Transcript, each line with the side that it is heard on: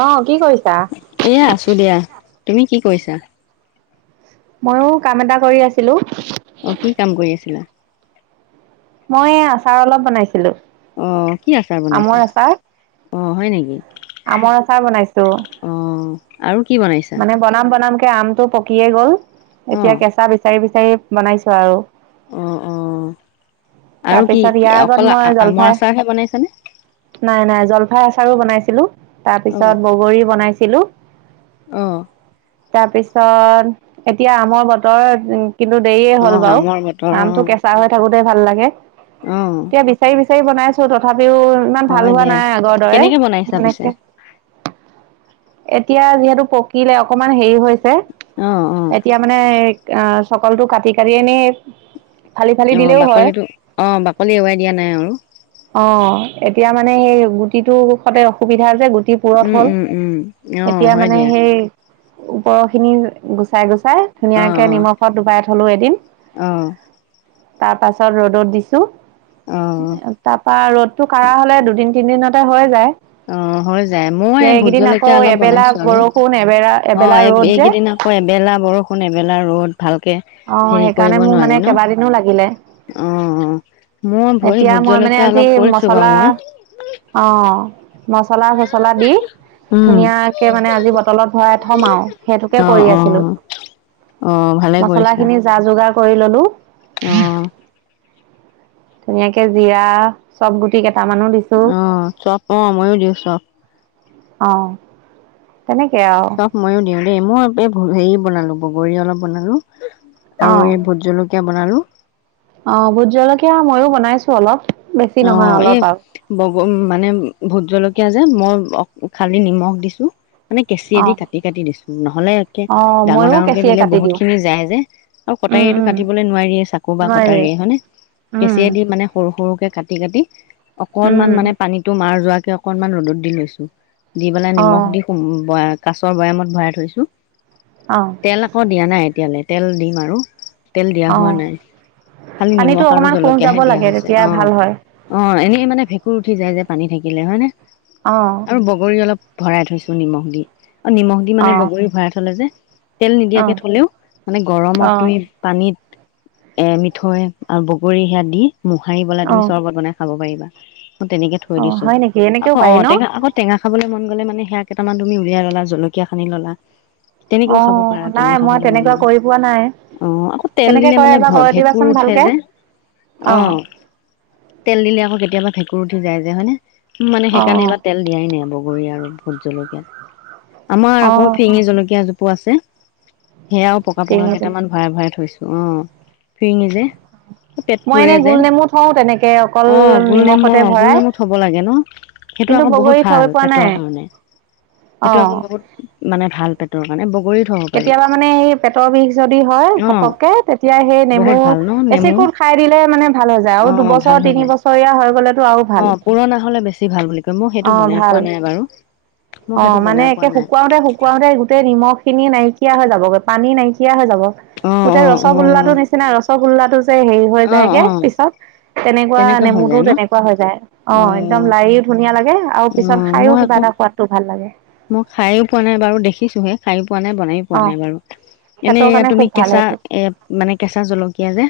right: অ, কি কৰিছা?
left: এইয়া আছো দিয়া তুমি কি কৰিছা?
right: ময়ো কাম এটা কৰি আছিলো।
left: অ, কি কাম কৰি আছিলা?
right: মই আচাৰ অলপ বনাইছিলো।
left: অঁ, কি আচাৰ
right: আমৰ
left: বনাইছা?
right: আচাৰ,
left: অঁ, হয় নেকি?
right: আমৰ আচাৰ বনাইছো
left: অ আৰু কি বনাইছা
right: মানে বনাম-বনাম কে আমটো পকিয়ে গল
left: অ
right: এতিয়া কেঁচা বিচাৰি-বিচাৰি বনাইছো আৰু।
left: অ অ আৰু কি
right: তাৰপিছত
left: কি
right: ইয়াৰ
left: অকল
right: আগত মই
left: আ- আমৰ
right: জলফাই।
left: আচাৰহে বনাইছানে
right: নাই, নাই, জলফাই আছাৰো বনাইছিলোঁ
left: অ
right: তাৰপিছত বগৰী বনাইছিলোঁ।
left: অ'।
right: তাৰপিছত এতিয়া আমৰ বতৰ উম কিন্তু দেৰিয়ে
left: অ
right: হ'ল বাৰু
left: আমৰ বতৰ অ
right: আমটো কেঁচা হৈ থাকোতেই ভাল লাগে।
left: অ'।
right: এতিয়া বিচাৰি, বিচাৰি বনাইছোঁ তথাপিও ইমান ভাল
left: হয়
right: হোৱা
left: দিয়া
right: নাই আগৰ
left: কেনেকে বনাইছা
right: দৰে।
left: পিছে
right: এতিয়া যিহেতু পকিলে অকমান হেৰি হৈছে।
left: অ', অ'।
right: এতিয়া মানে এই আ, চকলটো কাটি, কাটি এনেই ফালি ফালি
left: অ',
right: দিলেও হয়
left: বাকলিটো অ', বাকলি এৰোৱাই দিয়া নাই আৰু।
right: অ', এতিয়া মানে এই গুটিটো সতে অসুবিধা যে, গুটি পুৰঠ
left: উম
right: হ'ল
left: উম উম অ
right: এতিয়া
left: হয়
right: মানে
left: দিয়া
right: সেই ওপৰখিনি গুচাই গুচাই।
left: অ
right: ধুনীয়াকে নিমখত ডুবাই থ'লো এদিন।
left: অ অ
right: তাৰপাছত ৰ'দত দিছোঁ।
left: অ
right: তাপা ৰ'দটো কাঢ়া হ'লে দুদিন তিনদিনতে হৈ যায়।
left: অ', হৈ যায় ময়ো এই ভূত
right: এইকেইদিন আকৌ
left: জলকীয়া অলপ
right: এবেলা
left: বনাইছোঁ আৰু
right: বৰষুণ এবেলা
left: অ',
right: এবেলা
left: এই
right: ৰ'দ যে
left: এইকেইদিনৰ এবেলা বৰষুণ এবেলা ৰ'দ। ভালকে
right: অঁ
left: হেৰি
right: সেইকাৰণে
left: কৰিব
right: মোৰ মানে
left: নোৱাৰি ন'
right: কেইবাদিনো লাগিলে
left: অ', অ'। মই ভৰি
right: এতিয়া
left: ভূত
right: মই মানে
left: জলকীয়া
right: আজি
left: অলপ কৰিছোঁ
right: মচলা
left: বাৰু মই।
right: অ', মছলা চচলা দি।
left: উম
right: ধুনীয়াকে মানে আজি বটলত ভৰাই থ'ম আৰু সেইটোকে
left: অ
right: কৰি
left: অ
right: আছিলোঁ।
left: অ'। ভালে কৰিছা
right: মছলাখিনি যা যোগাৰ কৰি ল'লো।
left: অ'।
right: ধুনীয়াকে জিৰা চব গুটি কেইটামানো দিছ
left: অ', চব অ', ময়ো দিওঁ চ
right: অ', তেনেকে আৰু
left: চপ ময়ো দিওঁ দেই মই এই হেৰি বনালোঁ বগৰী অলপ বনালোঁ,
right: অ
left: আৰু এই ভূত জল কিয়া বনালোঁ।
right: অ', ভূত জলকীয়া মইয়ো বনাইছোঁ অলপ। বেছি নহয়
left: অ', এই
right: অলপ আৰু
left: বগ-মানে ভূত জলকীয়া যে, মই অক-খালী নিমখ দিছোঁ। মানে কেঁচিয়ে
right: অ
left: দি কাটি, কাটি দিছোঁ নহ'লে একে
right: অ
left: ডাঙৰ
right: ময়ো
left: ডাঙৰকে
right: কেঁচিয়ে
left: দিলে
right: কাটি দিওঁ
left: বহুতখিনি যায় যে আৰু
right: উম
left: কটাৰীয়েটো
right: উম
left: কাটিবলৈ নোৱাৰিয়ে চাকু বা
right: নোৱাৰি
left: কটাৰীয়ে হয়নে?
right: উম
left: কেঁচিয়ে দি মানে সৰু সৰুকে কাটি কাটি অকনমান
right: উম
left: মানে পানীটো মাৰ যোৱাকে অকনমান ৰ'দত দি লৈছোঁ। দি পেলাই
right: অ
left: নিমখ দি সো-বৈ-কাছৰ বৈয়ামত ভৰাই থৈছোঁ।
right: অ'।
left: তেল আকৌ দিয়া নাই এতিয়ালে তেল দিম আৰু। তেল দিয়া হোৱা
right: অ
left: নাই খালী
right: পানীটো
left: নিমখ আৰু
right: অকমান শুহ যাব
left: জলকীয়াহে দিয়া
right: লাগে
left: হৈছে
right: তেতিয়া ভাল
left: অ'।
right: হয়
left: অ', এনে মানে ভেঁকুৰ উঠি যায় যে, পানী থাকিলে হয়নে?
right: অ'।
left: বগৰী অলপ ভৰাই থৈছোঁ নিমখ দি, আৰু নিমখ দি
right: অ
left: মানে বগৰী ভৰাই থ'লে যে তেল
right: অ
left: নিদিয়াকে থ'লেও মানে
right: অ
left: গৰমত তুমি পানীত এ মিঠৈ আৰু বগৰী সেয়া দি মোহাৰি পেলাই
right: অ
left: তুমি [unintelligible] বনাই খাব পাৰিবা অ, তেনেকে থৈ
right: অ
left: দিছো
right: হয় নেকি এনেকেও
left: আকৌ
right: পাৰি
left: অ,
right: ন
left: টেঙা আগত টেঙা খাবলে মন গ'লে মানে সেইয়া কেইটামান তুমি উলাই ল'লা জলকীয়া খিনি ল'লা।
right: অ
left: তেনেকৈও খাব পাৰা
right: নাই
left: টেঙা
right: মই
left: খাবলৈ মন
right: তেনেকুৱা
left: গ'লে।
right: কৰি পোৱা নাই
left: অ, আকৌ তেল
right: কেনেকে
left: দিলে
right: কৰে
left: মানে
right: এবাৰ
left: ভ
right: কৰি দিবাচোন
left: ভেঁকুৰ উঠে
right: ভালকে
left: যে অ, তেল দিলে আকৌ কেতিয়াবা ভেঁকুৰ উঠি যায় যে হয় নে মানে
right: অ
left: সেইকাৰণে [unintelligible] তেল দিয়াই নাই বগৰী আৰু ভোট জলকীয়াত আমাৰ
right: অ অ
left: আকৌ ফিৰিঙি জলকীয়া জোপ পো আছে সেয়াও পকা-পকা
right: চিঙি চিঙি
left: কেইটামান ভৰাই-ভৰাই থৈছোঁ অ, ফিৰিঙি যে। পেট
right: মই
left: পুৰে
right: এনেই
left: যে
right: গোল নেমু থও তেনেকে অকল
left: অ, গোলনেমু
right: নিমখতে
left: অ,
right: ভৰাই
left: গোলনেমু থব লাগে ন'? সেইটো
right: কিন্তু
left: আকৌ বহুত
right: বগৰী থৈ
left: ভাল
right: পোৱা
left: পেটৰ
right: নাই
left: কাৰণে সেইটো আকৌ
right: অ
left: বহুত মানে ভাল পেটৰ কাৰণে এ বগৰীত
right: কেতিয়াবা মানে এই পেটৰ বিষ যদি হয়
left: অ
right: ঘপককে তেতিয়া সেই
left: বহুত
right: নেমু
left: ভাল ন নেমু
right: এচিকোত খাই দিলে মানে ভাল হৈ যায়
left: অ
right: আৰু দুবছ
left: ভাল
right: বছৰ,
left: হৈ
right: তিনি
left: যায়।
right: বছৰীয়া হৈ গলেতো আৰু
left: অ
right: ভাল
left: পুৰণা হলে বেছি ভাল বুলি কয় মই সেইটো
right: অ,
left: বনাই পোৱা
right: ভাল।
left: নাই বাৰু মই
right: অ,
left: সেইটো
right: মানে
left: বনাই পোৱা
right: একে
left: নাই।
right: শুকাওতে-শুকুৱাও যে গোটেই নিমখ খিনি নাইকিয়া হৈ যাব গৈ পানী নাইকিয়া হৈ যাব
left: অ',
right: গোটেই ৰসগোল্লা টো
left: অ', অ',
right: নিচি নিচিনা ৰসগোল্লা টো যে হেৰি হৈ
left: অ',
right: যায়গে
left: অ',
right: পিছত তেনেকুৱা
left: হৈ
right: নেমুতটোও
left: যায় ন?
right: তেনেকুৱা হৈ যায়। অ, একদম লাৰি ধুনীয়া লাগে আৰু পিছত
left: অ', মই
right: খাইয়ো
left: আকৌ
right: কিবা এটা সোৱাদটো ভাল লাগে।
left: মই খাইয়ো পোৱা নাই বাৰু দেখিছোহে খাই পোৱা নাই বনাই পোৱা
right: অ
left: নাই বাৰু এনে
right: পেটৰ
left: এ
right: কাৰণে
left: তুমি
right: খুব ভাল
left: কেঁচা
right: সেইটো
left: এ মানে কেঁচা জলকীয়া যে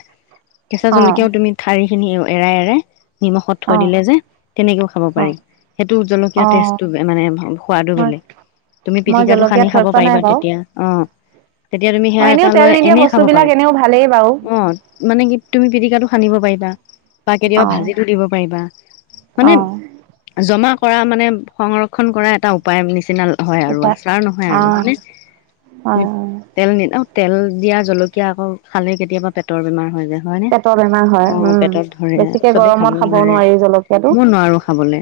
left: কেঁচা
right: অ
left: জলকীয়াও তুমি ঠাৰি খিনি এৰাই- এৰাই নিমখত থৈ
right: অ
left: দিলে যে তেনেকেও খাব পাৰি সেইটো জলকীয়া
right: অ অ
left: টেষ্টটো মানে [unintelligible]
right: হয়
left: বেলেগ তুমি
right: মই
left: পিতিকাটো
right: জলকীয়া
left: সানি
right: থৈ
left: খাব
right: পোৱা নাই
left: পাৰিবা
right: বাৰু
left: তেতিয়া অ, তেতিয়া তুমি
right: অ
left: সেয়া
right: এনেও
left: এটা
right: তেল
left: লৈ
right: নিদিয়া
left: এনেই
right: বস্তু
left: খাব
right: বিলাক
left: পাৰে।
right: এনেও ভালেই বাৰু
left: অ, মানে কি তুমি পিটিকাটো সানিব পাৰিবা। বা
right: অ
left: কেতিয়াবা ভাজিটো দিব পাৰিবা
right: অ
left: মানে জমা কৰা মানে সংৰক্ষণ কৰা এটা উপায় নিচিনা হয় আৰু
right: উপায়
left: আচাৰ নহয়
right: অ
left: আৰু
right: হয়
left: মানে
right: হয়।
left: তেল নি অ, তেল দিয়া জলকীয়া আকৌ খালেই কেতিয়াবা পেটৰ বেমাৰ হৈ যায়। হয় নে
right: পেটৰ বেমাৰ হয়
left: অ,
right: উম
left: পেটত ধৰে
right: বেছিকে
left: চবেই খাব
right: গৰমত
left: নোৱাৰে
right: নোৱাৰি জলকীয়াটো
left: মই নোৱাৰো খাবলে।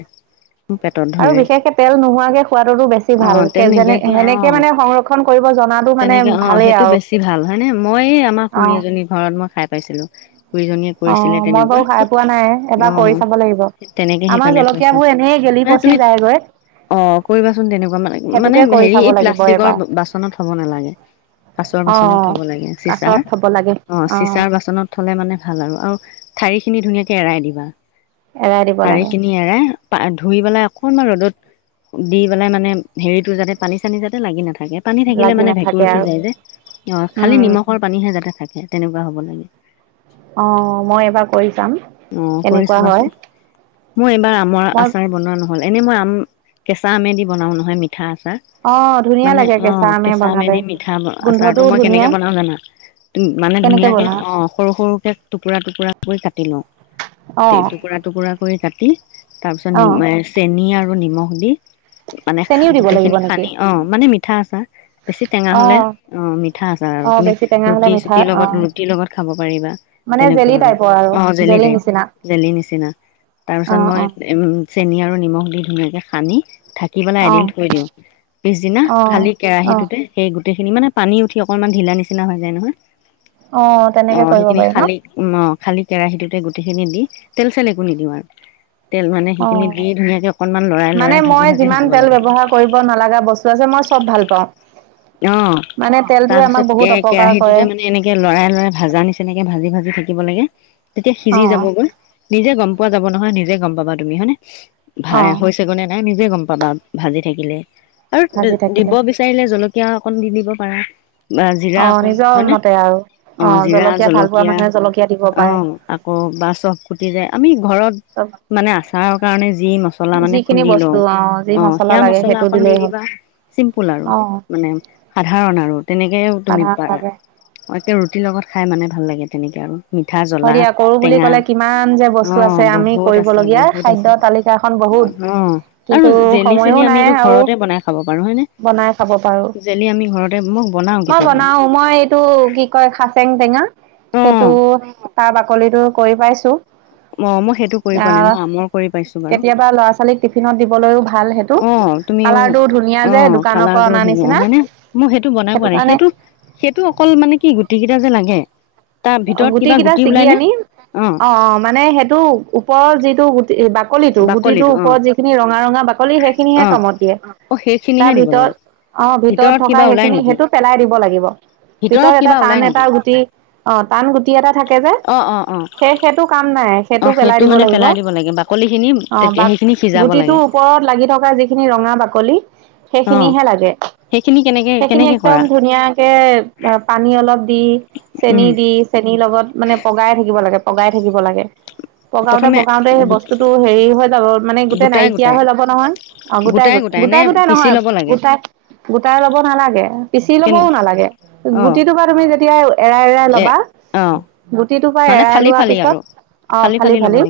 left: মোৰ পেটত
right: আৰু
left: ধৰে
right: বিশেষকে তেল নোহোৱাকে সোৱাদটো বেছ বেছি
left: অ তেল
right: ভালকে যেনে
left: নিদিয়াকে অ
right: সেনেকে মানে সংৰক্ষণ কৰিব জনাটো মানেই
left: তেনেকে অ
right: ভালেই
left: সেইটো
right: আৰু।
left: বেছি ভাল হয়নে মই আমাৰ
right: অ
left: খুৰী এজনীৰ ঘৰত মই খাই পাইছিলোঁ।
right: অ, মই বাৰু খাই পোৱা নাই এবাৰ
left: অ
right: কৰি চাব লাগিব
left: তেনেকে
right: আমাৰ
left: সেইকাৰণে থৈছো
right: জলকীয়াবোৰ এনে গেলি
left: মানে
right: পচ চি
left: তুমি
right: যায়গৈ।
left: অ, কৰিবাচোন তেনেকুৱা মানে-মানে
right: সেইটোকে কৰি
left: হেৰি
right: চাব
left: এই
right: লাগিব এবাৰ
left: প্লাষ্টিকৰ বাচনত থব নালাগে। কাছৰ বাচনত
right: অ',
left: থ'ব লাগে চিচাৰ
right: কাছত থব লাগে
left: অ,
right: অ',
left: চিচাৰ বাচনত থলে মানে ভাল আৰু - আৰু ঠাৰি খিনি ধুনীয়াকে এৰাই দিবা
right: এৰাই দিব
left: ঠাৰি
right: লাগে।
left: খিনি এৰাই পা ধুই বেলাই অকণমান ৰ'দত দি বেলাই মানে হেৰিতো যাতে পানী চানী যাতে লাগি নাথাকে পানী থাকিলে
right: লাগি
left: মানে ভেঁকুৰ
right: নাথাকে
left: উঠি
right: আৰু
left: যায় যে অ,
right: উম,
left: খালি নিমখৰ পানীহে যাতে থাকে তেনেকুৱা হ'ব লাগে।
right: অ', অ', মই এবাৰ কৰি চাম।
left: অ, কৰি
right: কেনেকুৱা হয়
left: চাবাচোন মই এইবাৰ আমৰ
right: মই
left: আচাৰ বনোৱা নহ'ল। এনেই মই আম কেঁচা আমেদি বনাওঁ নহয় মিঠা আচাৰ।
right: অ', ধুনীয়া
left: মানে
right: লাগে
left: অ,
right: আমে
left: কেঁচা
right: বনালে।
left: আমেদি মিঠা আচাৰটো
right: গোন্ধটোও
left: মই
right: ধুনীয়া
left: কেনেকে বনাও জানা তুমি মানে
right: কেনেকে
left: ধুনীয়াকে
right: বনোৱা?
left: অ সৰু সৰুকে টুকুৰা -টুকুৰা কৰি কাটি লওঁ।
right: অ',
left: টুকুৰা -টুকুৰাকৈ কৰি কাটি তাৰ পিছত
right: অ',
left: নি চেনি, আৰু নিমখ, দি মানে
right: চেনিও দিব
left: গোটেই
right: লাগিব
left: খিনি
right: নেকি?
left: খানি অ মানে মিঠা আচাৰ, বেছি টেঙা হ'লে- অ মিঠা আছাৰ আৰু
right: অ',
left: তুমি
right: বেছি টেঙা হ'লে
left: ৰুটি
right: মিঠা
left: -চুটিৰ লগত
right: অ',
left: ৰুটিৰ লগত খাব পাৰিবা।
right: মানে
left: তেনেকুৱা
right: জেলি
left: আৰু
right: টাইপৰ
left: অ জেলি, টাইপ।
right: নিচিনা
left: জেলি, নিচিনা তাৰ পিছত
right: অ',
left: মই
right: অ',
left: চেনি, আৰু নিমখ, দি ধুনীয়াকে সানি। ঢাকি পেলাই এদিন
right: অ',
left: থৈ দিওঁ পিছদিনা
right: অ',
left: খালি
right: অ',
left: কেৰাহীটোতে সেই গোটেইখিনি মানে পানী উঠি অকণমান ঢিলা নিচিনা হৈ যায় নহয় অ
right: তেনেকে কৰিব
left: সেইখিনি
right: পাৰি ন?
left: খালি। অ খালি কেৰাহীটোতে গোটেইখিনি দি তেল চেল একো নিদিওঁ আৰু তেল, মানে সেইখিনি
right: অ',
left: দি ধুনীয়াকৈ অকণমান লৰাই লৰাই ভাজি -ভাজি থাকিব লাগে।
right: ব নালাগা বস্তু আছে মই চব ভাল পাওঁ।
left: অ',
right: মানে
left: তাৰ
right: তেলটোৱে আমাক
left: পিছত কে
right: বহুত অপকাৰ কৰে
left: কেৰাহীটোতে মানে এনেকে লৰাই, লৰাই ভাজা নিচিনাকে ভাজি, ভাজি থাকিব লাগে তেতিয়া সিজি যাব
right: অ',
left: গৈ। নিজে গম পোৱা যাব, নহয় নিজে গম পাবা তুমি, হয়নে
right: অ',
left: ভ হৈছে। নাই নিজে গ'ম পাবা ভাজি থাকিলে, আৰু
right: ভাজি থাকিলে।
left: দিব বিচাৰিলে জল কীয়া অকণ দি দিব পাৰা। বা জিৰা
right: অ',
left: অকন
right: নিজৰ
left: হয় ন,
right: মতে আৰু
left: অ', জিৰা,
right: ভাল পোৱা
left: জলকীয়া
right: মানুহে জলকীয়া দিব পাৰে।
left: অ'। অ', বা চব কুটিৰে আমি ঘৰত
right: চব
left: মানে আচাৰৰ কাৰণে যি মছলা মানে
right: যিখিনি
left: খুন্দি লও,
right: বস্তু যি
left: অ', সেয়া
right: লাগে
left: মছলা
right: সেইটো
left: অকণ দি
right: দিলেই হ'ল
left: দিবা। চিম্পুল, আৰু
right: অ'।
left: মানে সাধাৰণ আৰু তেনেকে তুমি পাৰা।
right: সাধাৰণভাৱে
left: অ', তেওঁ ৰুটিৰ, লগত খাই মানে ভাল লাগে তেনেকে আৰু। মিঠা,
right: হয়
left: জ্বলা,
right: দিয়া কৰো বুলি
left: টেঙা
right: ক'লে কিমান যে বস্তু
left: অ',
right: আছে আমি
left: বহুত আছে,
right: কৰিবলগীয়া
left: বহুত
right: খাদ্য
left: আছে।
right: তালিকাখন
left: অ,
right: বহুত।
left: আৰু
right: কিন্তু
left: জেলি-
right: সময়ো
left: চেলি
right: নাই
left: আমটো
right: আৰু
left: ঘৰতে বনাই খাব পাৰো হয় নে।
right: বনাই খাব পাৰো।
left: জেলি আমি ঘৰতে মই, বনাও
right: মই
left: কেতিয়াবা।
right: বনাও মই এইটো কি কয় খাচেং টেঙা
left: অ
right: সেইটো এটো, কৰি পাইছো।
left: অ', মই সেইটো কৰি পোৱা নাই,
right: আহ
left: মই আমৰ, কৰি পাইছো বাৰু
right: কেতিয়াবা ল'ৰা ছোৱালীক টিফিনত দিবলৈও ভাল সেইটো
left: অ'। তুমি
right: কালাৰটো ধুনীয়া যে
left: অ',
right: দোকানৰ পৰা
left: কালাৰ
right: অনা
left: ধুনীয়া
right: নিচিনা
left: হয় ন মই সেইটো বনাই পোৱা নাই সেইটো সেইটো অকল মানে কি, গুটিকেইটা যে লাগে। তাৰ ভিতৰত
right: গুটি,
left: কিবা
right: কেইটা ছিগি
left: ওলাই নে
right: আনি অ', মানে সেইটো ওপৰৰ যিটো বাকলি টো গুটিটো,
left: বাকলিটো অ
right: ওপৰত যিখিনি ৰঙা -ৰঙা বাকলি
left: অ
right: সেইখিনিহে কামত দিয়ে।
left: অ',
right: তাৰ
left: সেইখিনিহে দিব
right: ভিতৰত
left: লাগে।
right: অ', ভিতৰত থকা
left: কিবা ওলাই
right: সেইখিনি
left: নেকি?
right: সেইটো পেলাই দিব লাগিব ভিতৰত এটা
left: কিবা ওলাই
right: টান
left: নেকি?
right: এটা গুটি অ', টান গুটি এটা থাকে যে,
left: অ', অ', অ',
right: সেই-সেইটো কাম নাই সেইটো পেলাই দিব লাগিব।
left: কলিখিনি।
right: অ', বা গুটিটোৰ, ওপৰত লাগি থকা যিখিনি ৰঙা বাকলি
left: অ',
right: সেইখিনিহে লাগে।
left: সেইখিনি কেনেকে
right: সেইখিনি
left: কেনেকে
right: একদম
left: কৰা?
right: ধুনীয়াকৈ পানী অলপ দি। চেনী
left: উম,
right: দি চেনী, লগত মানে পগাই থাকিব লাগে, পগাই থাকিব লাগে। পকাইতে
left: প্ৰথমে
right: পকাইতে সেই
left: গোট
right: বস্তুটো হেৰি হৈ যাব মানে গোটেই
left: গোটাই
right: নাইকিয়া
left: গোটাই
right: হৈ যাব নহয়। অ', গোটেইগোট
left: নে
right: গোটাই গোটাই
left: পিচি
right: নহয়
left: ল'ব লাগে?
right: গোটাই গোটাই ল'ব নালাগে পিচি লবও
left: কেনে
right: নালাগে
left: অ',
right: গুটিটো পৰা তুমি যেতিয়া এৰাই এৰাই
left: এ
right: লবা
left: অ',
right: গুটিটো পা
left: মানে
right: এৰাই
left: ফালি
right: লোৱাৰ
left: ফালি
right: পিছত
left: আৰু
right: অ', ফালি ফালি।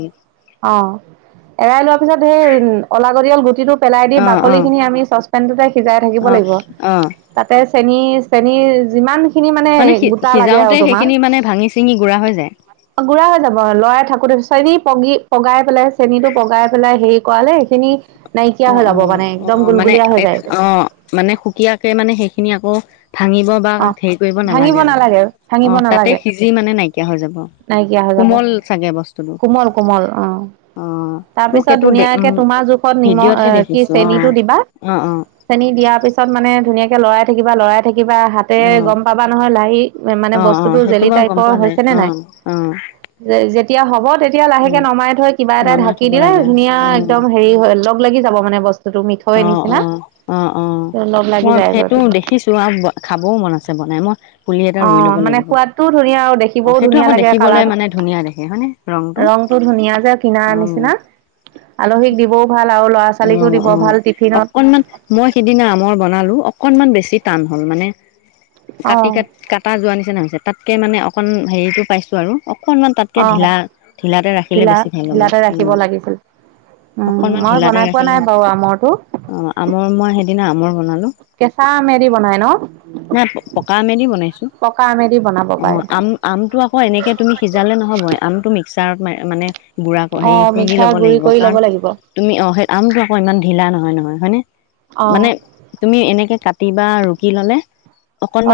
right: অ', এৰাই লোৱাৰ পিছত ঢেৰ অলাগদিয়ল গুটিটো পেলাই দি
left: অ',
right: বাকলি
left: অ',
right: খিনি আমি চচপেনটোতে সিজাই থাকিব
left: অ',
right: লাগিব।
left: অ',
right: তাতে চেনী চেনীৰ যিমান খিনি মানে লাগে
left: সিজাওঁতে
right: আৰু
left: সেইখিনি মানে ভাগি, চিগি গুড়া হৈ যায়।
right: গুঢ়া হৈ যাব লৰাই থাকোতে চেনি পগি পগাই পেলাই চেনিটো পগাই পেলাই হেৰি কৰালে সেইখিনি নাইকিয়া
left: অ
right: হৈ
left: অ
right: যব মানে
left: অ
right: একদম
left: মানে
right: গুলগুলীয়া হৈ
left: এক
right: যায় গৈ।
left: অ মানে সুকীয়াকে মানে সেইখিনি আকৌ ভাঙিব বা
right: অ
left: হেৰি কৰিব
right: ভাঙিব
left: নালাগে আৰু অ
right: ভাঙিব
left: তাতে
right: নালাগে
left: সিজি মানে নাইকিয়া হৈ যাব।
right: নাইকিয়া হৈ যাব,
left: কোমল চাগে বস্তুটো
right: কোমল কোমল অ'।
left: মোক
right: তাৰপিছত
left: সেইটো দে উম
right: ধুনীয়াকে তোমাৰ জোখত নিমখ
left: ভিডিঅ'তহে
right: আহ কি
left: দেখিছো অ
right: চেনিটো দিবা।
left: অ
right: চেনী দিয়াৰ পিছত মানে ধুনীয়াকৈ লৰাই থাকিবা, লৰাই থাকিবা
left: অ
right: হাতেৰে
left: অ
right: গম পাবা নহয় লাহি মানে
left: অ
right: বস্তুটো জেলি টাইপৰ হৈছে নে নাই।
left: উম।
right: যে যেতিয়া হ'ব তেতিয়া লাহেকে নমাই থৈ কিবা এটা
left: নমাই
right: ঢাকি
left: থব
right: দিলে
left: লাগে অ
right: ধুনীয়া একদম হেৰি হৈ লগ লাগি যাব মানে বস্তু
left: অ', অ', অ', অ',
right: লগ লাগি
left: মই
right: যায়গৈ
left: সেইটো
right: পিছত
left: দেখিছো খাবও মন আছে বনাই মোৰ পুলি এটা
right: অ
left: ৰুই ল'ব
right: মানে
left: লাগিব
right: সোৱাদটোও ধুনীয়া আৰু
left: অ,
right: দেখিবও
left: সেইটো
right: ধুনীয়া
left: আকৌ
right: লাগে
left: দেখিবলৈ
right: কালাৰটো
left: মানে ধুনীয়া দেখে হয় নে।
right: ৰংটো ধুনীয়া যে কিনাৰ নিচিনা। আলহীক দিবও ভাল আৰু লৰা ছোৱালীকো
left: উম
right: দিব
left: উম
right: ভাল। টিফিনত
left: অকনমান মই সিদিনা আমৰ বনালো অকনমান বেছি টান হ'ল মানে।
right: অ
left: কাটি, কাটি, কাটা যোৱা নিচিনা হৈছে। তাতকে মানে অকন হেৰিতটো পাইছো আৰু অকনমান তাত কে
right: অ
left: ঢিলা, ঢিলাতে ৰাখিলে
right: ঢিলা
left: বেছি ভাল হ'ব
right: ঢিলাতে ৰাখিব
left: উম।
right: লাগিছিল উম
left: অকনমান
right: মই
left: ঢিলাতে
right: বনাই পোৱা নাই
left: ৰাখিলে অ,
right: বাৰু আমৰটো
left: আমৰ মই সেইদিনা আমৰ বনালো।
right: কেঁচা আমে দি বনাই ন?
left: নাই পকা আমেদি বনাইছো
right: পকা আমেদি বনাব
left: অ,
right: পাৰে
left: আম। আমটো আকৌ এনেকে তুমি সিজালে নহব আমটো মিক্সাৰত ম মানে গুৰা
right: অ
left: হেৰি খুন্দি
right: মিক্সাৰ
left: ল'ব
right: গুৰি
left: লাগিব
right: কৰি
left: কাৰণ
right: ল'ব লাগিব
left: তুমি অ, সেই আমটো আকৌ ইমান ঢিলা নহয় নহয়, হয় নে
right: অ
left: মানে তুমি এনেকে কাটি বা ৰুকি ললে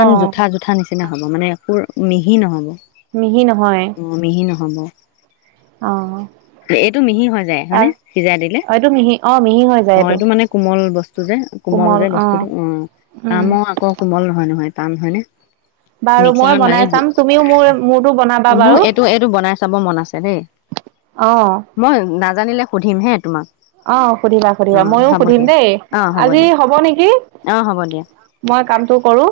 right: অ
left: জোঠা জো ঠা নিচিনা হ'ব মানে একো মিহি নহ'ব।
right: মিহি নহয়।
left: অ মিহি নহব,
right: অ
left: এইটো মিহি হৈ যায়, হয়
right: তাৰ
left: নে? সিজাই দিলে।
right: এইটো মিহি অ, মিহি হৈ যায়।
left: অ, এইটো মানে কোমল বস্তু যে, কোমল যে বস্তুটো অ,
right: উম
left: আম আ ক কোমল নহয় নহয় টান হয় নে।
right: বাৰু মই
left: মিক্সাৰত
right: বনাই
left: মাৰি
right: চাম তুমিও মোৰ মোৰতো বনাবা
left: মোৰ
right: বাৰু
left: এইটো, এইটো বনাই চাব মন আছে দেই।
right: অ'।
left: মই নাজানিলে সুধিম হে তোমাক।
right: অঁ সুধিবা
left: অ
right: সুধিবা, মইয়ো
left: হ'ব
right: সুধিম
left: দিয়া
right: দেই,
left: অ
right: আজি
left: দিয়া
right: হ'ব নেকি।
left: অ হ'ব দিয়া
right: মই কামটো কৰো।